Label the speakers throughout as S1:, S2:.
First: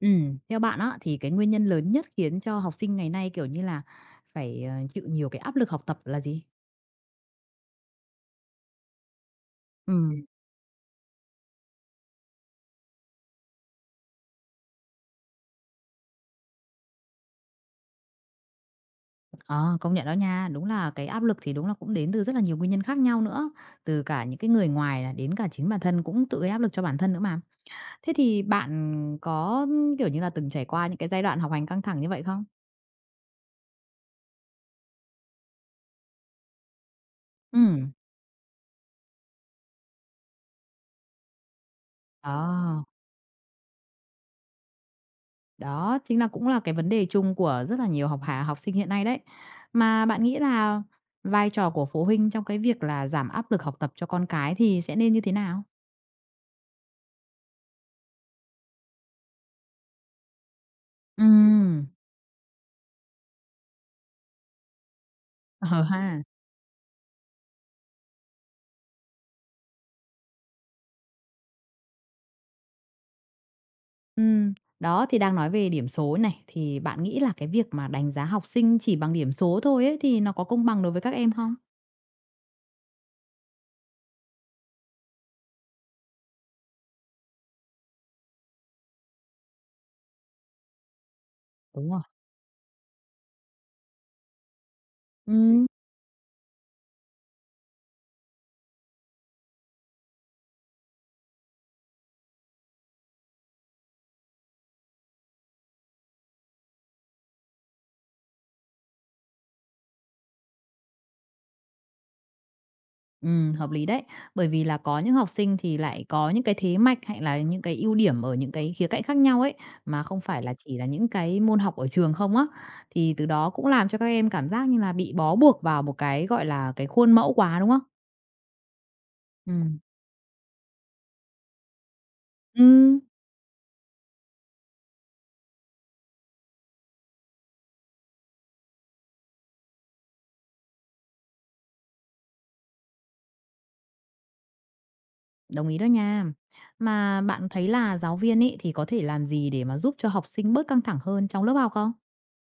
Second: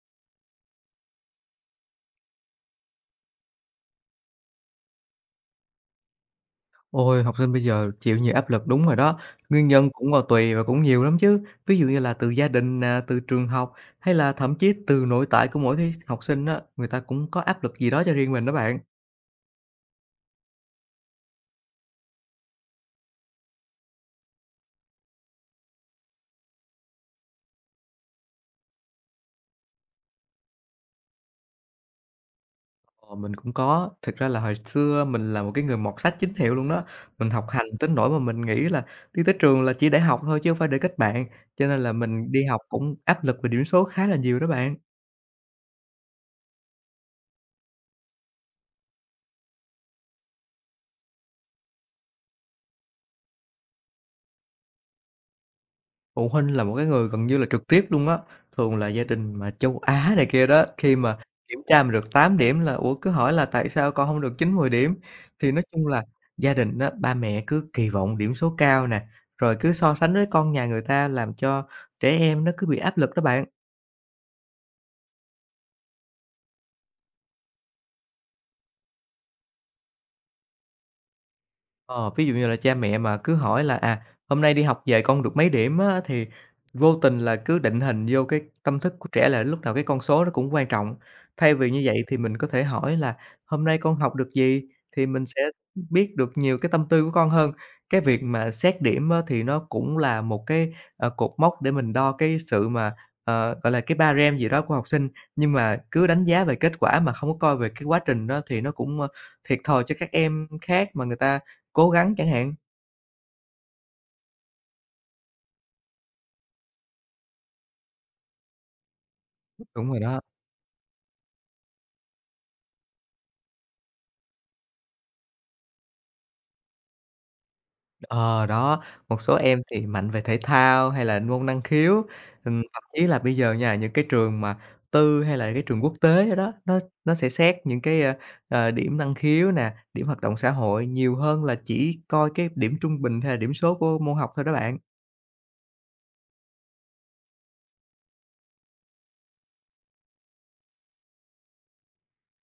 S1: Theo bạn á, thì cái nguyên nhân lớn nhất khiến cho học sinh ngày nay, kiểu như là, phải, chịu nhiều cái áp lực học tập là gì?
S2: Ôi, học sinh bây giờ chịu nhiều áp lực đúng rồi đó, nguyên nhân
S1: Ừ.
S2: cũng, tùy và cũng nhiều lắm chứ. Ví dụ như là từ gia đình nè, từ trường học hay là thậm chí từ nội tại của mỗi thi học sinh á, người ta cũng có áp lực gì đó cho riêng mình đó bạn.
S1: Ờ, công nhận đó nha, đúng là cái áp lực thì đúng là cũng đến từ rất là nhiều nguyên nhân khác nhau nữa, từ cả những cái người ngoài là đến cả chính bản thân cũng tự gây áp lực cho bản thân nữa mà. Thế thì bạn có, kiểu như là, từng trải qua những cái giai đoạn học hành căng thẳng như vậy không?
S2: Ờ, mình cũng có, thực ra là hồi xưa mình là một cái người mọt sách chính hiệu luôn đó, mình học
S1: Ừ.
S2: hành tới nỗi mà mình nghĩ là đi tới trường là chỉ để học thôi chứ không phải để kết bạn, cho nên là mình
S1: Ờ.
S2: đi học cũng áp lực về điểm số khá là nhiều đó bạn.
S1: Đó, chính là cũng là cái vấn đề chung của rất là nhiều học sinh hiện nay đấy. Mà bạn nghĩ là vai trò của phụ huynh trong cái việc là giảm áp lực học tập cho con cái thì sẽ nên như thế nào?
S2: Phụ huynh là một cái người gần như là trực tiếp luôn á, thường là gia đình mà châu Á này kia đó, khi mà kiểm tra
S1: Ừm.
S2: mà được 8 điểm là "Ủa?" cứ hỏi là "Tại sao con không được 9 10 điểm?" Thì nói
S1: Ờ
S2: chung là
S1: ha.
S2: gia đình đó ba mẹ cứ kỳ vọng điểm số cao nè, rồi cứ so sánh với con nhà người ta làm cho trẻ em nó cứ bị áp lực đó bạn.
S1: Ừm, đó, thì đang nói về điểm số này, thì bạn nghĩ là cái việc mà đánh giá học sinh chỉ bằng điểm số thôi ấy, thì nó có công bằng đối với các em không?
S2: Ờ, ví dụ như là cha mẹ mà cứ hỏi là, "Hôm nay đi học về con được mấy điểm?" á, thì vô tình là cứ định hình vô cái tâm thức của trẻ là lúc nào cái con số nó cũng quan trọng. Thay vì như
S1: Đúng
S2: vậy
S1: rồi.
S2: thì mình có thể hỏi là "Hôm nay con học được gì?" thì mình sẽ
S1: Ừm.
S2: biết được nhiều cái tâm tư của con hơn. Cái việc mà xét điểm á, thì nó cũng là một cái, cột mốc để mình đo cái sự mà, gọi là, cái ba-rem gì đó của học sinh, nhưng mà cứ đánh giá về kết quả mà không có coi về cái quá trình đó thì nó cũng, thiệt thòi cho các em khác mà người ta cố gắng chẳng hạn,
S1: Hợp lý đấy. Bởi vì là có những học sinh thì lại có những cái thế mạnh hay là những cái ưu điểm ở những cái khía cạnh khác nhau ấy,
S2: đúng rồi
S1: mà
S2: đó.
S1: không phải là chỉ là những cái môn học ở trường không á. Thì từ đó cũng làm cho các em cảm giác như là bị bó buộc vào một cái, gọi là, cái khuôn mẫu quá, đúng không?
S2: Ờ, đó, một số em
S1: Ừm.
S2: thì mạnh về thể thao hay là môn năng khiếu, thậm
S1: Ừm.
S2: chí là bây giờ nha, những cái trường mà tư hay là cái trường quốc tế đó đó, nó sẽ xét những cái, điểm năng khiếu nè, điểm hoạt động xã hội nhiều hơn là chỉ coi cái điểm trung bình hay là điểm số của môn học thôi đó bạn.
S1: Đồng ý đó nha. Mà bạn thấy là giáo viên ấy thì có thể làm gì để mà giúp cho học sinh bớt căng thẳng hơn trong lớp học không?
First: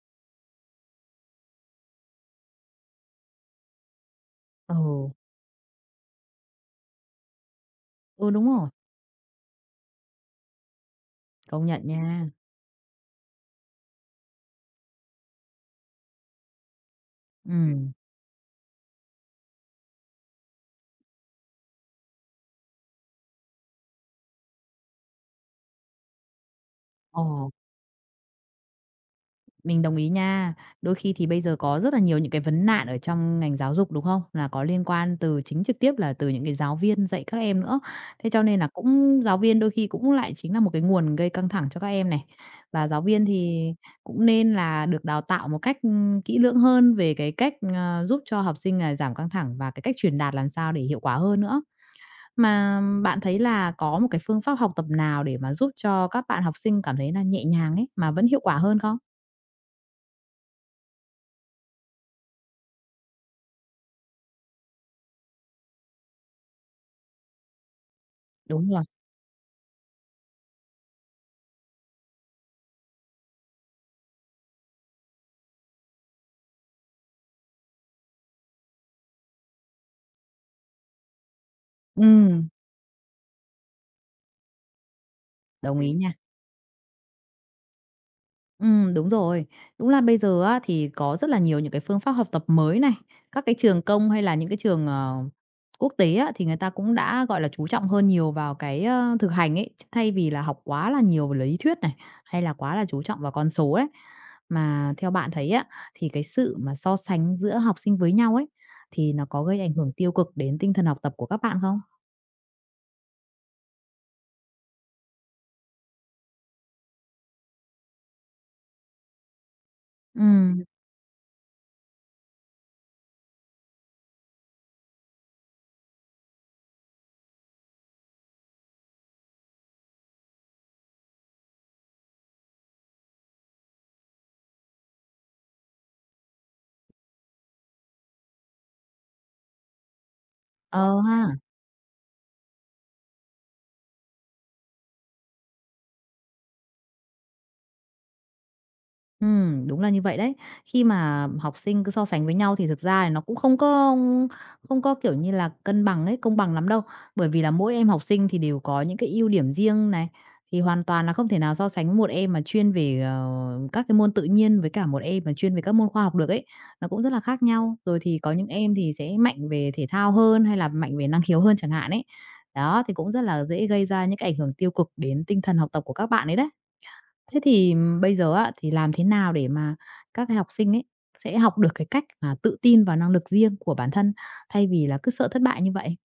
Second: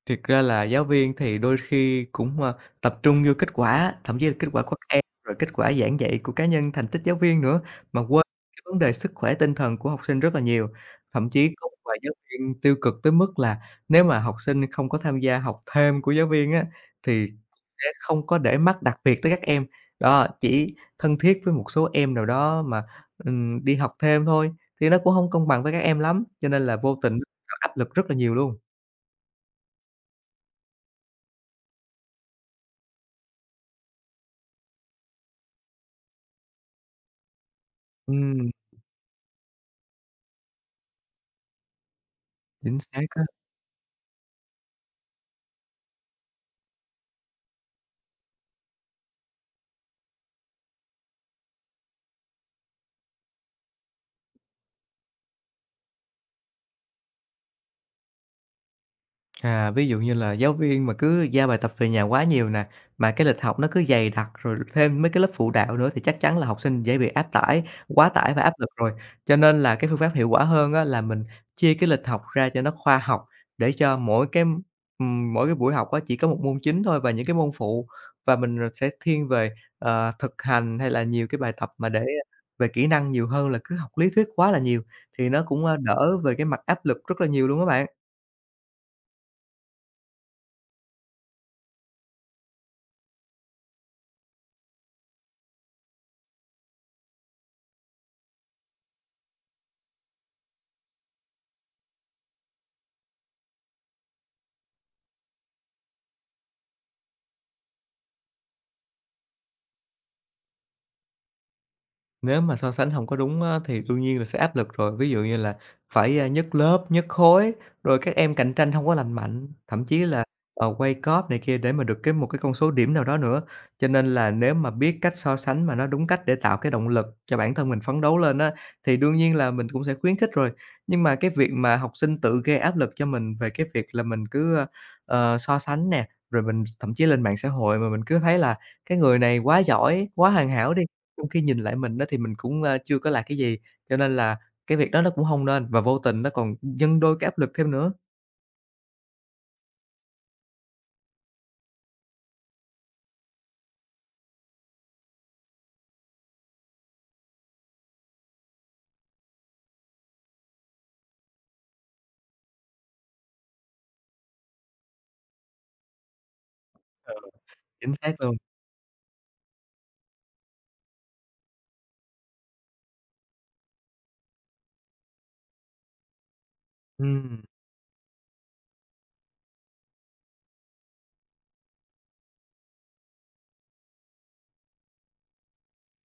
S2: Thiệt ra là giáo viên thì đôi khi cũng, tập trung vô kết quả, thậm chí là kết quả của
S1: Ừ,
S2: các em, rồi kết quả giảng dạy của cá nhân, thành tích giáo viên nữa, mà quên
S1: ừ, đúng
S2: cái
S1: rồi,
S2: vấn đề sức khỏe tinh thần của học sinh rất là nhiều. Thậm chí
S1: công
S2: có một
S1: nhận
S2: vài giáo
S1: nha.
S2: viên tiêu cực tới mức là nếu mà học sinh không có tham gia học thêm của giáo viên á, thì sẽ
S1: Ừm.
S2: không có để mắt đặc biệt tới các em. Đó, chỉ thân thiết với một số em nào đó mà, đi học thêm thôi, thì nó cũng không công bằng với các em lắm, cho nên là vô tình
S1: Ờ.
S2: nó áp lực rất là nhiều luôn.
S1: Mình đồng ý nha. Đôi khi thì bây giờ có rất là nhiều những cái vấn nạn ở trong ngành giáo dục, đúng không? Là có liên quan từ chính trực tiếp là từ những cái giáo viên dạy các em nữa. Thế cho
S2: Ừm.
S1: nên là cũng giáo viên đôi khi cũng lại chính là một cái nguồn gây căng thẳng cho các em này.
S2: Chính
S1: Và giáo
S2: xác á.
S1: viên thì cũng nên là được đào tạo một cách, kỹ lưỡng hơn về cái cách, giúp cho học sinh là giảm căng thẳng và cái cách truyền đạt làm sao để hiệu quả hơn nữa. Mà bạn thấy là có một cái phương pháp học tập nào để mà giúp cho các bạn học sinh cảm thấy là nhẹ nhàng ấy, mà vẫn hiệu quả hơn không?
S2: À, ví dụ như là giáo viên mà cứ giao bài tập về nhà quá nhiều nè, mà cái lịch học nó cứ dày đặc rồi thêm mấy cái lớp phụ đạo nữa thì chắc chắn là học sinh dễ bị áp tải, quá tải và áp lực
S1: Đúng rồi.
S2: rồi. Cho nên là cái phương pháp hiệu quả hơn á là mình chia cái lịch học ra cho nó khoa học để cho mỗi cái buổi học á chỉ có một môn chính thôi và những cái môn phụ và mình, sẽ thiên về, thực hành hay là nhiều cái bài tập mà để,
S1: Ừm,
S2: về kỹ năng nhiều hơn là cứ học lý thuyết quá là nhiều thì nó cũng,
S1: đồng ý nha.
S2: đỡ về cái mặt áp lực rất là nhiều luôn các bạn.
S1: Đúng rồi. Đúng là bây giờ á, thì có rất là nhiều những cái phương pháp học tập mới này, các cái trường công hay là những cái trường, quốc tế á, thì người ta cũng đã, gọi là, chú trọng hơn nhiều vào cái, thực hành ấy, thay vì là học quá là nhiều về lý thuyết này, hay là quá là chú trọng vào con số đấy. Mà theo bạn thấy á, thì cái sự mà so sánh giữa học sinh với nhau ấy, thì nó có gây ảnh hưởng tiêu cực đến tinh thần học tập của các bạn không?
S2: Nếu mà so sánh không có đúng á, thì đương nhiên là sẽ áp lực rồi. Ví dụ như là phải, nhất lớp, nhất khối, rồi các em cạnh tranh không có lành mạnh, thậm chí là,
S1: Ừ.
S2: quay cóp này kia để mà được cái một cái con số điểm nào đó nữa. Cho nên là nếu mà biết cách so sánh mà nó đúng cách để tạo cái động lực cho bản thân mình phấn đấu lên á, thì đương nhiên là mình cũng sẽ khuyến khích rồi. Nhưng mà cái việc mà học sinh tự gây áp lực cho mình về cái việc là mình cứ, so sánh nè, rồi mình thậm chí lên mạng xã hội mà mình cứ thấy là cái người này quá giỏi, quá hoàn hảo đi,
S1: Ờ
S2: trong
S1: ha.
S2: khi nhìn lại mình đó thì mình cũng, chưa có là cái gì, cho nên là cái việc đó nó cũng không nên và vô tình nó còn nhân đôi cái áp lực thêm nữa.
S1: Đúng là như vậy đấy. Khi mà học sinh cứ so sánh với nhau thì thực ra là nó cũng không có, kiểu như là, cân bằng ấy, công bằng lắm đâu. Bởi vì là mỗi em học sinh thì đều có những cái ưu điểm riêng này, thì hoàn toàn là không thể nào so sánh một em mà chuyên về, các cái môn tự nhiên với cả một em mà chuyên về các môn khoa học được ấy. Nó cũng rất
S2: Ừ.
S1: là khác nhau,
S2: Chính
S1: rồi
S2: xác
S1: thì có
S2: luôn.
S1: những em thì sẽ mạnh về thể thao hơn hay là mạnh về năng khiếu hơn chẳng hạn ấy. Đó, thì cũng rất là dễ gây ra những cái ảnh hưởng tiêu cực đến tinh thần học tập của các bạn ấy đấy. Thế
S2: Ừm.
S1: thì bây giờ á, thì làm thế nào để mà các cái học sinh ấy sẽ học được cái cách mà tự tin vào năng lực riêng của bản thân, thay vì là cứ sợ thất bại như vậy?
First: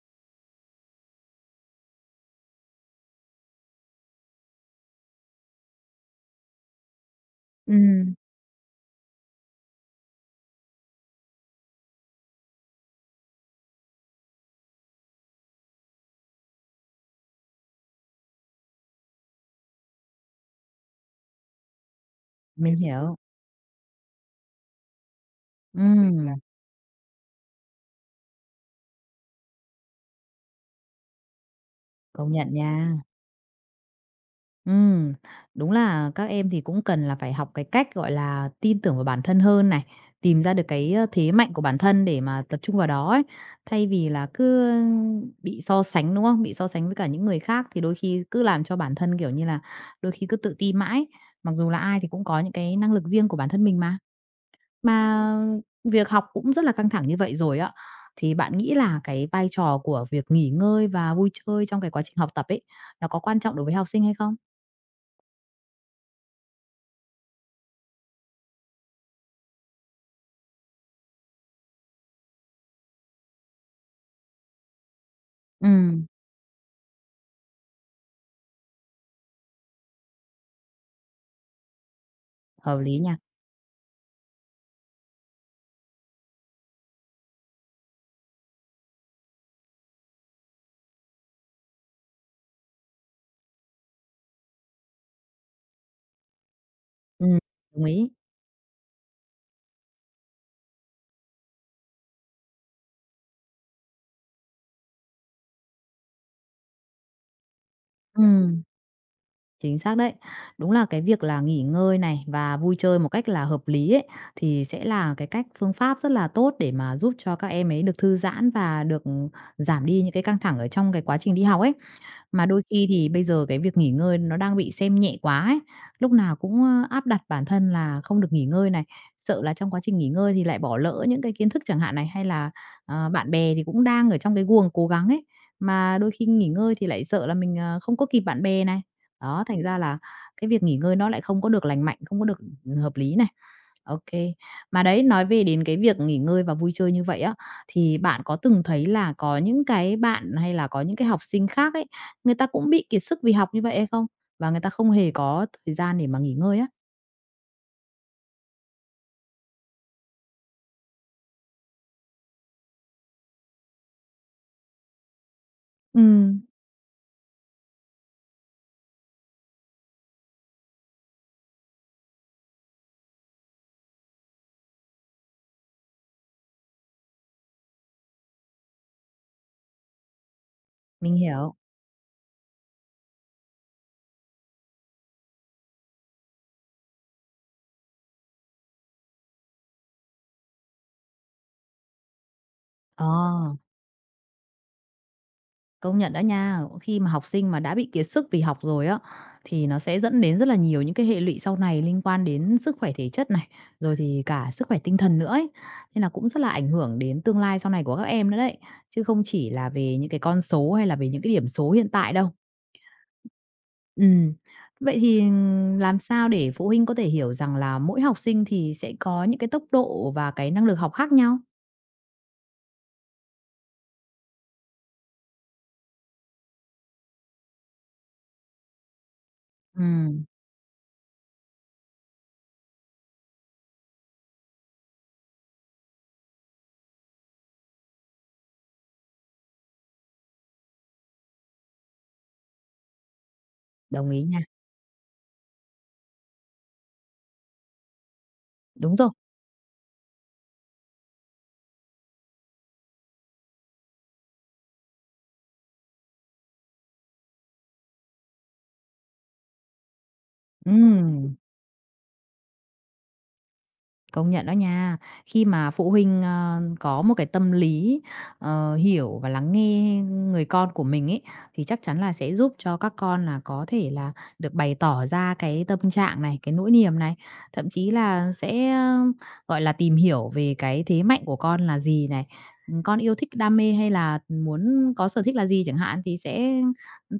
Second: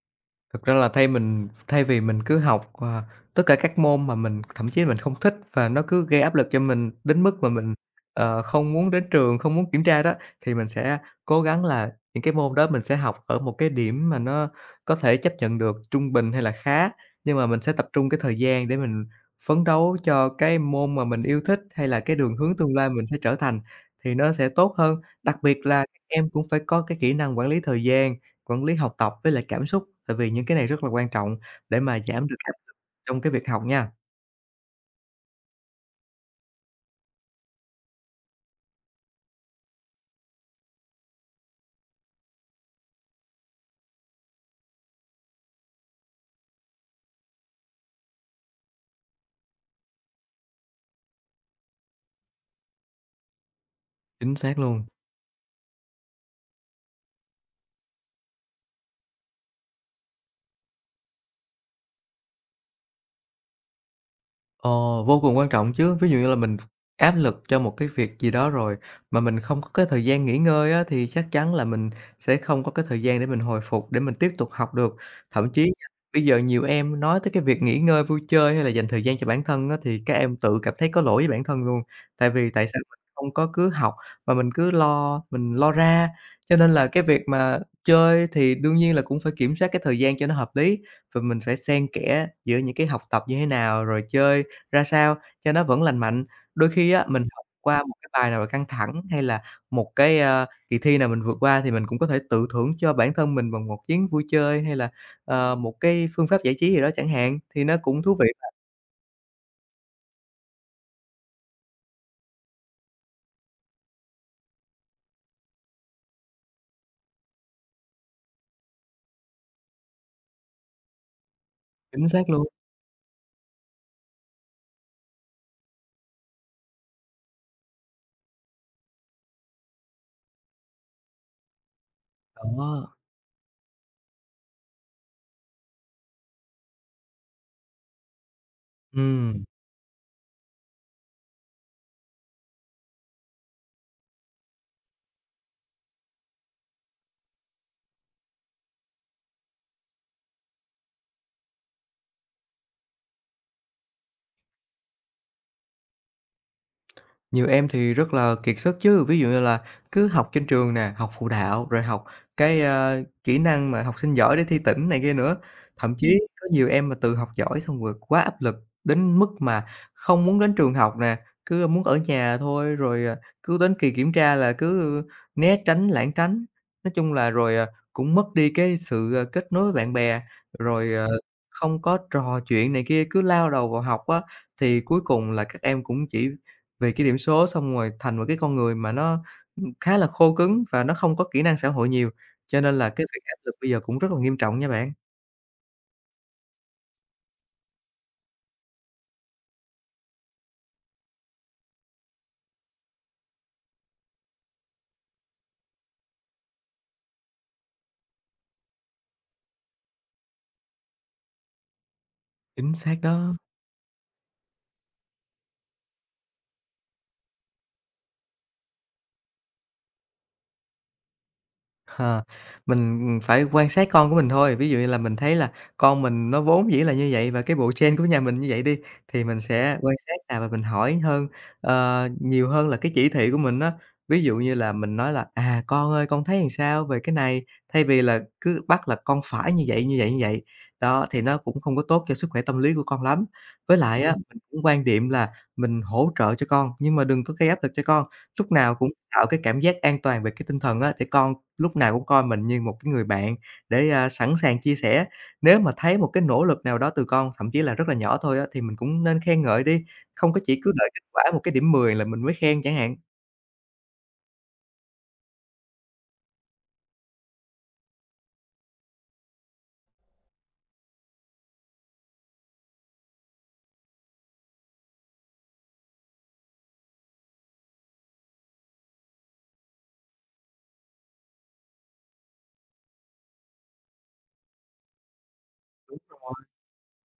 S2: Thực ra là thay vì mình cứ học, tất cả các môn mà mình thậm chí mình không thích và nó cứ gây áp lực cho mình đến mức mà mình,
S1: Ừm.
S2: không muốn đến trường, không muốn kiểm tra đó, thì mình sẽ cố gắng là những cái môn đó mình sẽ học ở một cái điểm mà nó có thể chấp nhận được, trung bình hay là khá. Nhưng mà mình sẽ tập trung cái thời gian để mình phấn đấu cho cái môn mà mình yêu thích, hay là cái đường hướng tương
S1: Mình
S2: lai mình
S1: hiểu.
S2: sẽ trở thành thì nó sẽ tốt hơn. Đặc biệt là các em
S1: Ừm,
S2: cũng phải có cái kỹ năng quản lý thời gian, quản lý học tập với lại cảm xúc, tại vì những cái này rất là quan trọng để mà giảm
S1: công
S2: được áp
S1: nhận
S2: lực
S1: nha.
S2: trong cái việc học nha.
S1: Ừm, đúng là các em thì cũng cần là phải học cái cách, gọi là, tin tưởng vào bản thân hơn này, tìm ra được cái, thế mạnh của bản thân để mà tập trung vào đó ấy, thay vì là cứ bị so sánh, đúng không? Bị so sánh với cả những người khác thì đôi khi cứ làm cho bản thân, kiểu như là, đôi khi cứ tự ti mãi, mặc dù là ai thì cũng có những cái năng lực riêng của bản thân mình mà.
S2: Chính xác luôn.
S1: Mà việc học cũng rất là căng thẳng như vậy rồi á, thì bạn nghĩ là cái vai trò của việc nghỉ ngơi và vui chơi trong cái quá trình học tập ấy, nó có quan trọng đối với học sinh hay không?
S2: Ồ, vô cùng quan trọng chứ. Ví dụ như là mình áp lực cho một cái việc gì đó rồi mà mình không có cái thời gian nghỉ ngơi á, thì chắc chắn là mình sẽ không có cái thời gian để mình hồi phục, để mình tiếp tục học được. Thậm chí
S1: Ừ.
S2: nha, bây giờ nhiều em nói tới cái việc nghỉ ngơi, vui chơi hay là dành thời gian cho bản thân á, thì các em tự cảm thấy có lỗi với bản thân luôn. Tại vì tại
S1: Hợp
S2: sao mình
S1: lý nha.
S2: không có cứ học mà mình cứ lo mình lo ra. Cho nên là cái việc mà chơi thì đương nhiên là cũng phải kiểm soát cái thời gian cho nó hợp lý và mình phải xen kẽ giữa những cái học tập như thế nào, rồi chơi ra sao cho nó vẫn lành mạnh. Đôi khi á, mình
S1: Ừm,
S2: học qua
S1: đồng
S2: một cái
S1: ý.
S2: bài nào căng thẳng hay là một cái, kỳ thi nào mình vượt qua thì mình cũng có thể tự thưởng cho bản thân mình bằng một chuyến vui chơi hay là, một cái phương pháp giải trí gì đó chẳng hạn, thì nó cũng thú vị mà.
S1: Ừm. Chính xác đấy. Đúng là cái việc là nghỉ ngơi này và vui chơi một cách là hợp lý ấy, thì sẽ là cái cách phương pháp rất là tốt để mà giúp cho các em ấy được thư giãn và được ừ, giảm đi những cái căng thẳng ở trong cái quá trình đi học ấy.
S2: Chính xác luôn,
S1: Mà đôi khi thì bây giờ cái việc nghỉ ngơi nó đang bị xem nhẹ quá ấy, lúc nào cũng, áp đặt bản thân là không được nghỉ ngơi này, sợ là trong quá trình nghỉ ngơi thì lại bỏ lỡ những cái kiến thức chẳng hạn này, hay là,
S2: đó,
S1: bạn bè thì cũng đang ở trong cái guồng cố gắng ấy, mà đôi khi nghỉ ngơi thì lại sợ là mình, không có kịp bạn bè này.
S2: ừm.
S1: Đó, thành ra là cái việc nghỉ ngơi nó lại không có được lành mạnh, không có được, ừ, hợp lý này. Ok. Mà đấy, nói về đến cái việc nghỉ ngơi và vui chơi như vậy á, thì bạn có từng thấy là có những cái bạn hay là có những cái học sinh khác ấy, người ta cũng bị kiệt sức vì học như vậy hay không? Và người ta không hề có thời gian để mà nghỉ ngơi á?
S2: Nhiều em thì rất là kiệt sức chứ, ví dụ như là cứ học trên trường nè, học phụ đạo, rồi học cái, kỹ năng mà học sinh giỏi để thi tỉnh này kia nữa. Thậm chí
S1: Ừm.
S2: có nhiều em mà tự học giỏi xong rồi quá áp lực đến mức mà không muốn đến trường học nè, cứ muốn ở nhà thôi, rồi, cứ đến kỳ kiểm tra là cứ né tránh, lảng tránh. Nói chung là rồi, cũng mất đi cái sự, kết nối với bạn bè, rồi,
S1: Mình hiểu.
S2: không có trò chuyện này kia, cứ lao đầu vào học á, thì cuối cùng là các em cũng chỉ vì cái điểm số xong rồi thành một cái con người mà nó, khá là khô cứng và nó không có kỹ năng xã hội nhiều, cho nên là cái
S1: Ờ.
S2: việc áp lực bây giờ cũng rất là nghiêm trọng nha bạn.
S1: Công nhận đã nha. Khi mà học sinh mà đã bị kiệt sức vì học rồi á, thì nó sẽ dẫn đến rất là nhiều những cái hệ lụy sau này liên quan đến sức khỏe thể chất này, rồi thì cả sức khỏe tinh thần nữa ấy. Nên là cũng rất là ảnh hưởng đến tương lai sau này của các em nữa đấy, chứ không chỉ là về những cái con số hay là về những cái điểm số hiện tại đâu.
S2: Chính xác đó.
S1: Ừm. Vậy thì làm sao để phụ huynh có thể hiểu rằng là mỗi học sinh thì sẽ có những cái tốc độ và cái năng lực học khác nhau?
S2: Ha, mình phải quan sát con của mình thôi. Ví dụ như là mình thấy là con mình nó vốn dĩ là như vậy và cái bộ gen của nhà mình như vậy đi, thì mình sẽ quan sát
S1: Ừm,
S2: nè và mình hỏi hơn, nhiều hơn là cái chỉ thị của mình á. Ví dụ như là mình nói là "À, con ơi, con thấy làm sao về cái này?" Thay vì là cứ bắt là "Con phải như vậy, như vậy, như vậy." Đó, thì nó cũng không có tốt cho sức khỏe tâm lý của con lắm. Với lại á,
S1: đồng ý
S2: Mình
S1: nha.
S2: cũng quan điểm là mình hỗ trợ cho con nhưng mà đừng có gây áp lực cho con. Lúc nào cũng
S1: Đúng rồi.
S2: tạo cái cảm giác an toàn về cái tinh thần á, để con lúc nào cũng coi mình như một cái người bạn để, sẵn sàng chia sẻ. Nếu mà thấy một cái nỗ lực nào đó từ con, thậm chí là rất là nhỏ thôi á, thì mình cũng nên khen ngợi đi, không có chỉ cứ đợi kết quả
S1: Ừm.
S2: một cái điểm 10 là mình mới khen chẳng hạn.
S1: Công nhận đó nha. Khi mà phụ huynh, có một cái tâm lý, hiểu và lắng nghe người con của mình ấy, thì chắc chắn là sẽ giúp cho các con là có thể là được bày tỏ ra cái tâm trạng này, cái nỗi niềm này, thậm chí là sẽ, gọi là, tìm hiểu về cái thế mạnh của con là gì này, con yêu thích, đam mê hay là muốn có sở thích là gì chẳng
S2: Đúng
S1: hạn, thì
S2: rồi.
S1: sẽ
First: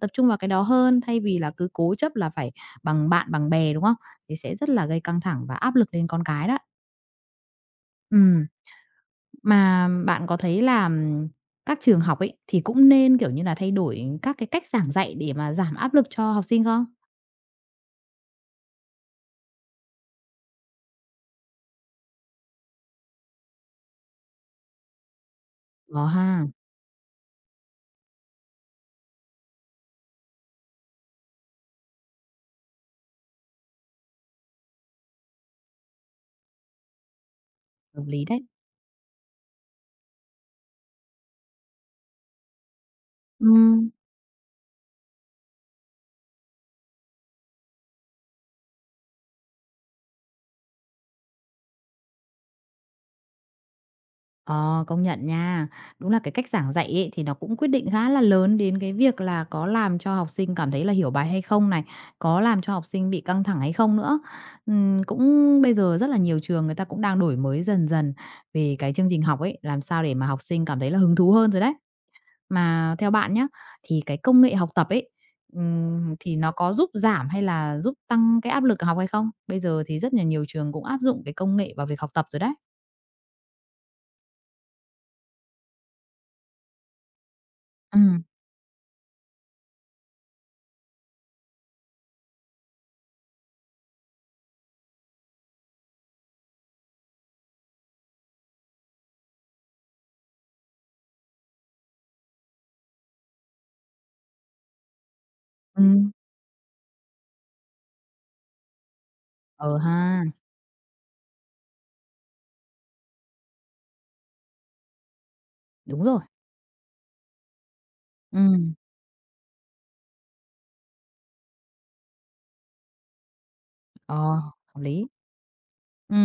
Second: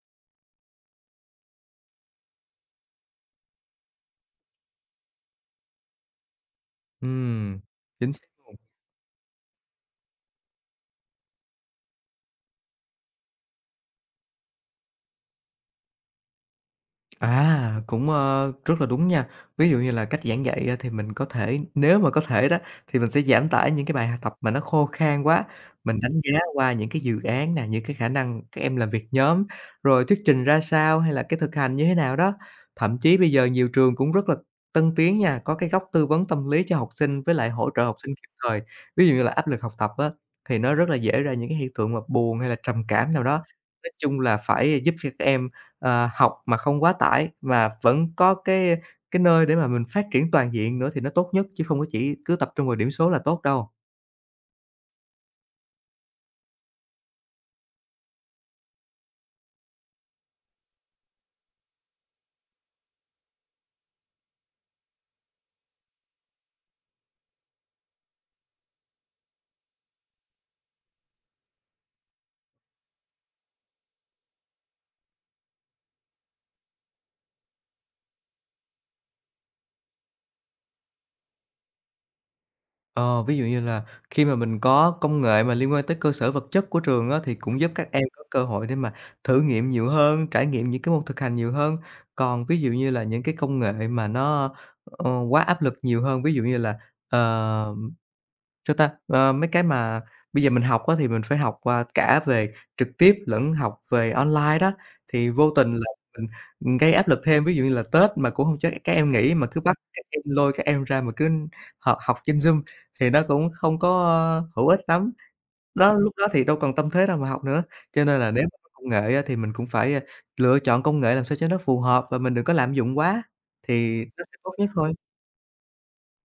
S1: tập trung vào cái đó hơn thay vì là cứ cố chấp là phải bằng bạn, bằng bè, đúng không? Thì sẽ rất là gây căng thẳng và áp lực lên con cái đó.
S2: Ừm, chính xác.
S1: Ừm, mà bạn có thấy là, các trường học ấy, thì cũng nên, kiểu như là, thay đổi các cái cách giảng dạy để mà giảm áp lực cho học sinh không?
S2: À, cũng, rất là đúng nha. Ví dụ như là cách giảng dạy, thì mình có thể nếu mà có thể đó, thì mình sẽ giảm tải những cái bài học tập mà nó khô khan quá. Mình
S1: Ờ
S2: đánh giá
S1: ha,
S2: qua những cái dự án nè, những cái khả năng các em làm việc nhóm, rồi thuyết trình ra sao hay là cái thực hành như thế nào đó. Thậm chí bây giờ nhiều trường cũng rất là tân tiến nha, có cái góc tư vấn tâm lý cho học sinh với lại hỗ trợ học
S1: hợp
S2: sinh
S1: lý
S2: kịp
S1: đấy.
S2: thời. Ví dụ như là áp lực học tập á, thì nó rất là dễ ra những cái hiện tượng mà buồn hay là trầm cảm nào đó. Nói
S1: Ừm,
S2: chung là phải giúp cho các em học mà không quá tải và vẫn có cái nơi để mà mình phát triển toàn diện nữa thì nó tốt nhất, chứ không có chỉ cứ tập trung vào điểm số là tốt đâu.
S1: ờ, công nhận nha. Đúng là cái cách giảng dạy ấy, thì nó cũng quyết định khá là lớn đến cái việc là có làm cho học sinh cảm thấy là hiểu bài hay không này, có làm cho học sinh bị căng thẳng hay không nữa. Cũng bây giờ rất là nhiều trường người ta cũng đang đổi mới dần dần về cái chương trình học ấy, làm sao để mà học sinh cảm thấy là hứng thú hơn rồi đấy. Mà theo bạn nhé thì cái công nghệ học tập ấy, thì nó có giúp giảm hay là giúp tăng cái áp lực học hay không? Bây giờ thì rất là nhiều trường cũng áp dụng cái công nghệ vào việc học tập rồi đấy.
S2: Ờ, ví dụ như là khi mà mình có công nghệ mà liên quan tới cơ sở vật chất của trường á, thì cũng giúp các
S1: Ừ,
S2: em có cơ hội để mà thử nghiệm nhiều hơn, trải nghiệm những cái môn thực hành nhiều hơn. Còn ví dụ như là những cái công nghệ mà nó, quá áp lực nhiều hơn, ví dụ như là, ờ, sao ta, mấy cái mà bây giờ mình học á, thì mình phải học, à, cả về trực tiếp lẫn học về online đó, thì vô tình là
S1: ừm,
S2: mình, gây áp lực thêm. Ví dụ như là Tết mà cũng không cho các em nghỉ mà cứ bắt
S1: ờ
S2: các em
S1: ha,
S2: lôi các em ra mà cứ học học trên Zoom thì nó cũng không có, hữu ích lắm, đó
S1: đúng
S2: lúc
S1: rồi.
S2: đó thì đâu còn tâm thế nào mà học nữa. Cho nên là
S1: Ừ,
S2: nếu mà có công nghệ á, thì mình cũng phải, lựa chọn công nghệ làm sao cho nó phù hợp và mình đừng có lạm dụng quá, thì nó
S1: ờ,
S2: sẽ tốt nhất
S1: hợp
S2: thôi.
S1: lý. Ừ,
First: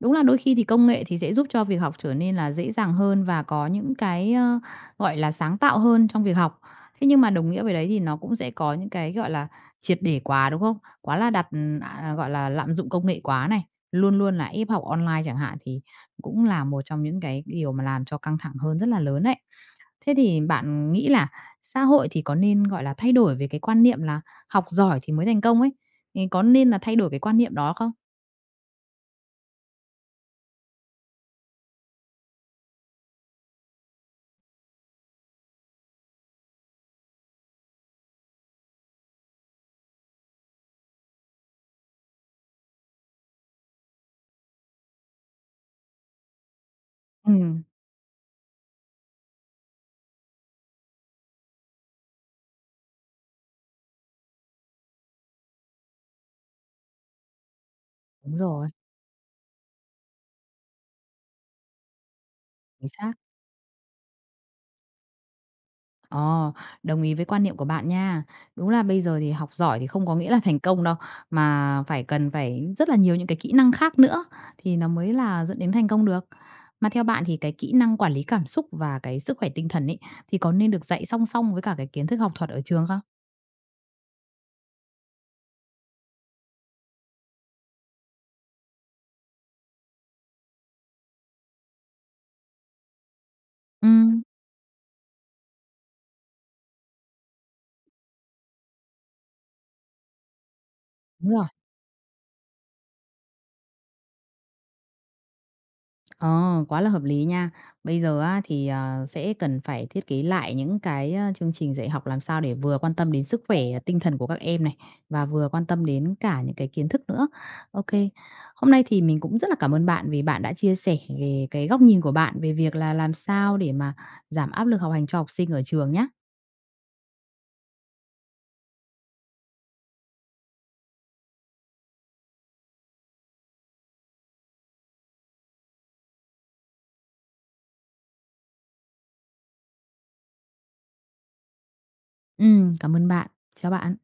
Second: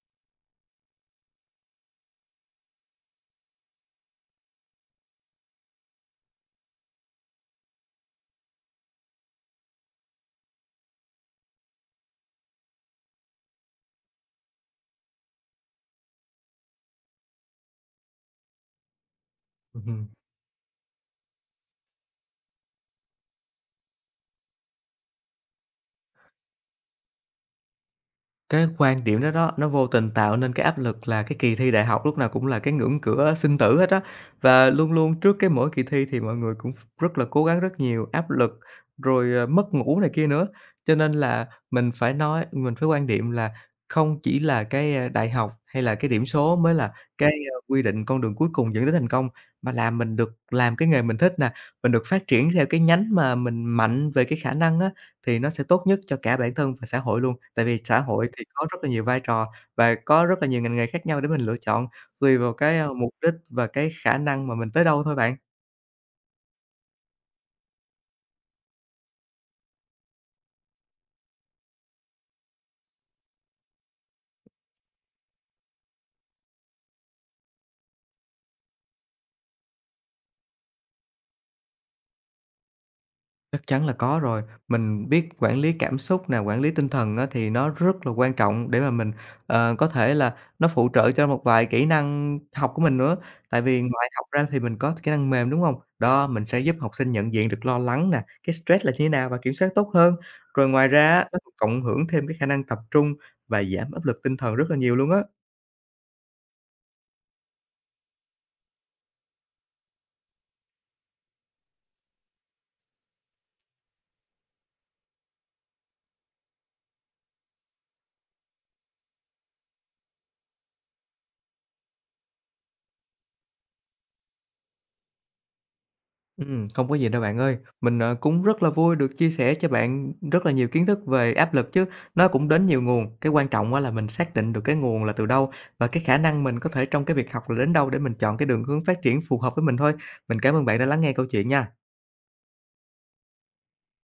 S1: đúng là đôi khi thì công nghệ thì sẽ giúp cho việc học trở nên là dễ dàng hơn và có những cái, gọi là, sáng tạo hơn trong việc học. Thế nhưng mà đồng nghĩa với đấy thì nó cũng sẽ có những cái, gọi là, triệt để quá, đúng không? Quá là đặt, gọi là, lạm dụng công nghệ quá này, luôn luôn là ép học online chẳng hạn, thì cũng là một trong những cái điều mà làm cho căng thẳng hơn rất là lớn đấy.
S2: Ừm.
S1: Thế thì bạn nghĩ là xã hội thì có nên, gọi là, thay đổi về cái quan niệm là học giỏi thì mới thành công ấy, thì có nên là thay đổi cái quan niệm đó không?
S2: Cái quan điểm đó đó, nó vô tình tạo nên cái áp lực là cái kỳ thi đại học lúc nào cũng là cái ngưỡng cửa sinh tử hết á. Và luôn luôn trước cái mỗi kỳ thi thì mọi người cũng rất là cố gắng rất nhiều, áp lực, rồi, mất ngủ này kia nữa. Cho nên là mình phải nói mình phải quan điểm là không chỉ là cái, đại học hay là cái điểm số mới là cái,
S1: Ừ,
S2: quy định con đường cuối cùng dẫn đến thành công, mà là mình được làm cái nghề mình thích nè, mình được phát triển theo cái nhánh mà mình mạnh về cái khả năng á, thì nó sẽ tốt nhất cho cả bản thân và xã hội luôn. Tại vì xã hội
S1: đúng
S2: thì có
S1: rồi.
S2: rất là nhiều vai trò và có rất là nhiều ngành nghề khác nhau để mình lựa chọn, tùy vào cái,
S1: Chính
S2: mục
S1: xác.
S2: đích và cái khả năng mà mình tới đâu thôi bạn.
S1: Ờ, đồng ý với quan niệm của bạn nha. Đúng là bây giờ thì học giỏi thì không có nghĩa là thành công đâu, mà phải cần phải rất là nhiều những cái kỹ năng khác nữa thì nó mới là dẫn đến thành công được. Mà theo bạn thì cái kỹ năng quản lý cảm xúc và cái sức khỏe tinh thần ấy, thì có nên được dạy song song với cả cái kiến thức học thuật ở trường không?
S2: Chắc chắn là có rồi. Mình biết quản lý cảm xúc nè, quản lý tinh thần á, thì nó rất là quan trọng để mà mình, có thể là nó phụ trợ cho một vài kỹ năng học của mình nữa. Tại vì
S1: Ừ,
S2: ngoài học ra thì mình có kỹ năng mềm, đúng không? Đó, mình sẽ giúp học sinh nhận diện được lo lắng nè, cái stress là như thế nào và kiểm soát tốt hơn. Rồi ngoài ra á,
S1: đúng
S2: nó
S1: rồi.
S2: còn cộng hưởng thêm cái khả năng tập trung và giảm áp lực tinh thần rất là nhiều luôn á.
S1: Ờ, quá là hợp lý nha. Bây giờ á, thì sẽ cần phải thiết kế lại những cái chương trình dạy học làm sao để vừa quan tâm đến sức khỏe tinh thần của các em này và vừa quan tâm đến cả những cái kiến thức nữa. Ok. Hôm nay thì mình cũng rất là cảm ơn bạn vì bạn đã chia sẻ về cái góc nhìn của bạn về việc là làm sao để mà giảm áp lực học hành cho học sinh ở trường nhé.
S2: Không có gì đâu bạn ơi. Mình, cũng rất là vui được chia sẻ cho bạn rất là nhiều kiến thức về áp lực chứ, nó cũng đến nhiều nguồn. Cái quan trọng á là mình xác định được cái nguồn là từ đâu và cái khả năng mình có thể trong cái việc học là đến đâu để mình chọn cái đường hướng phát triển phù hợp với mình thôi. Mình cảm ơn bạn đã lắng nghe câu chuyện nha.
S1: Ừ, cảm ơn bạn. Chào bạn.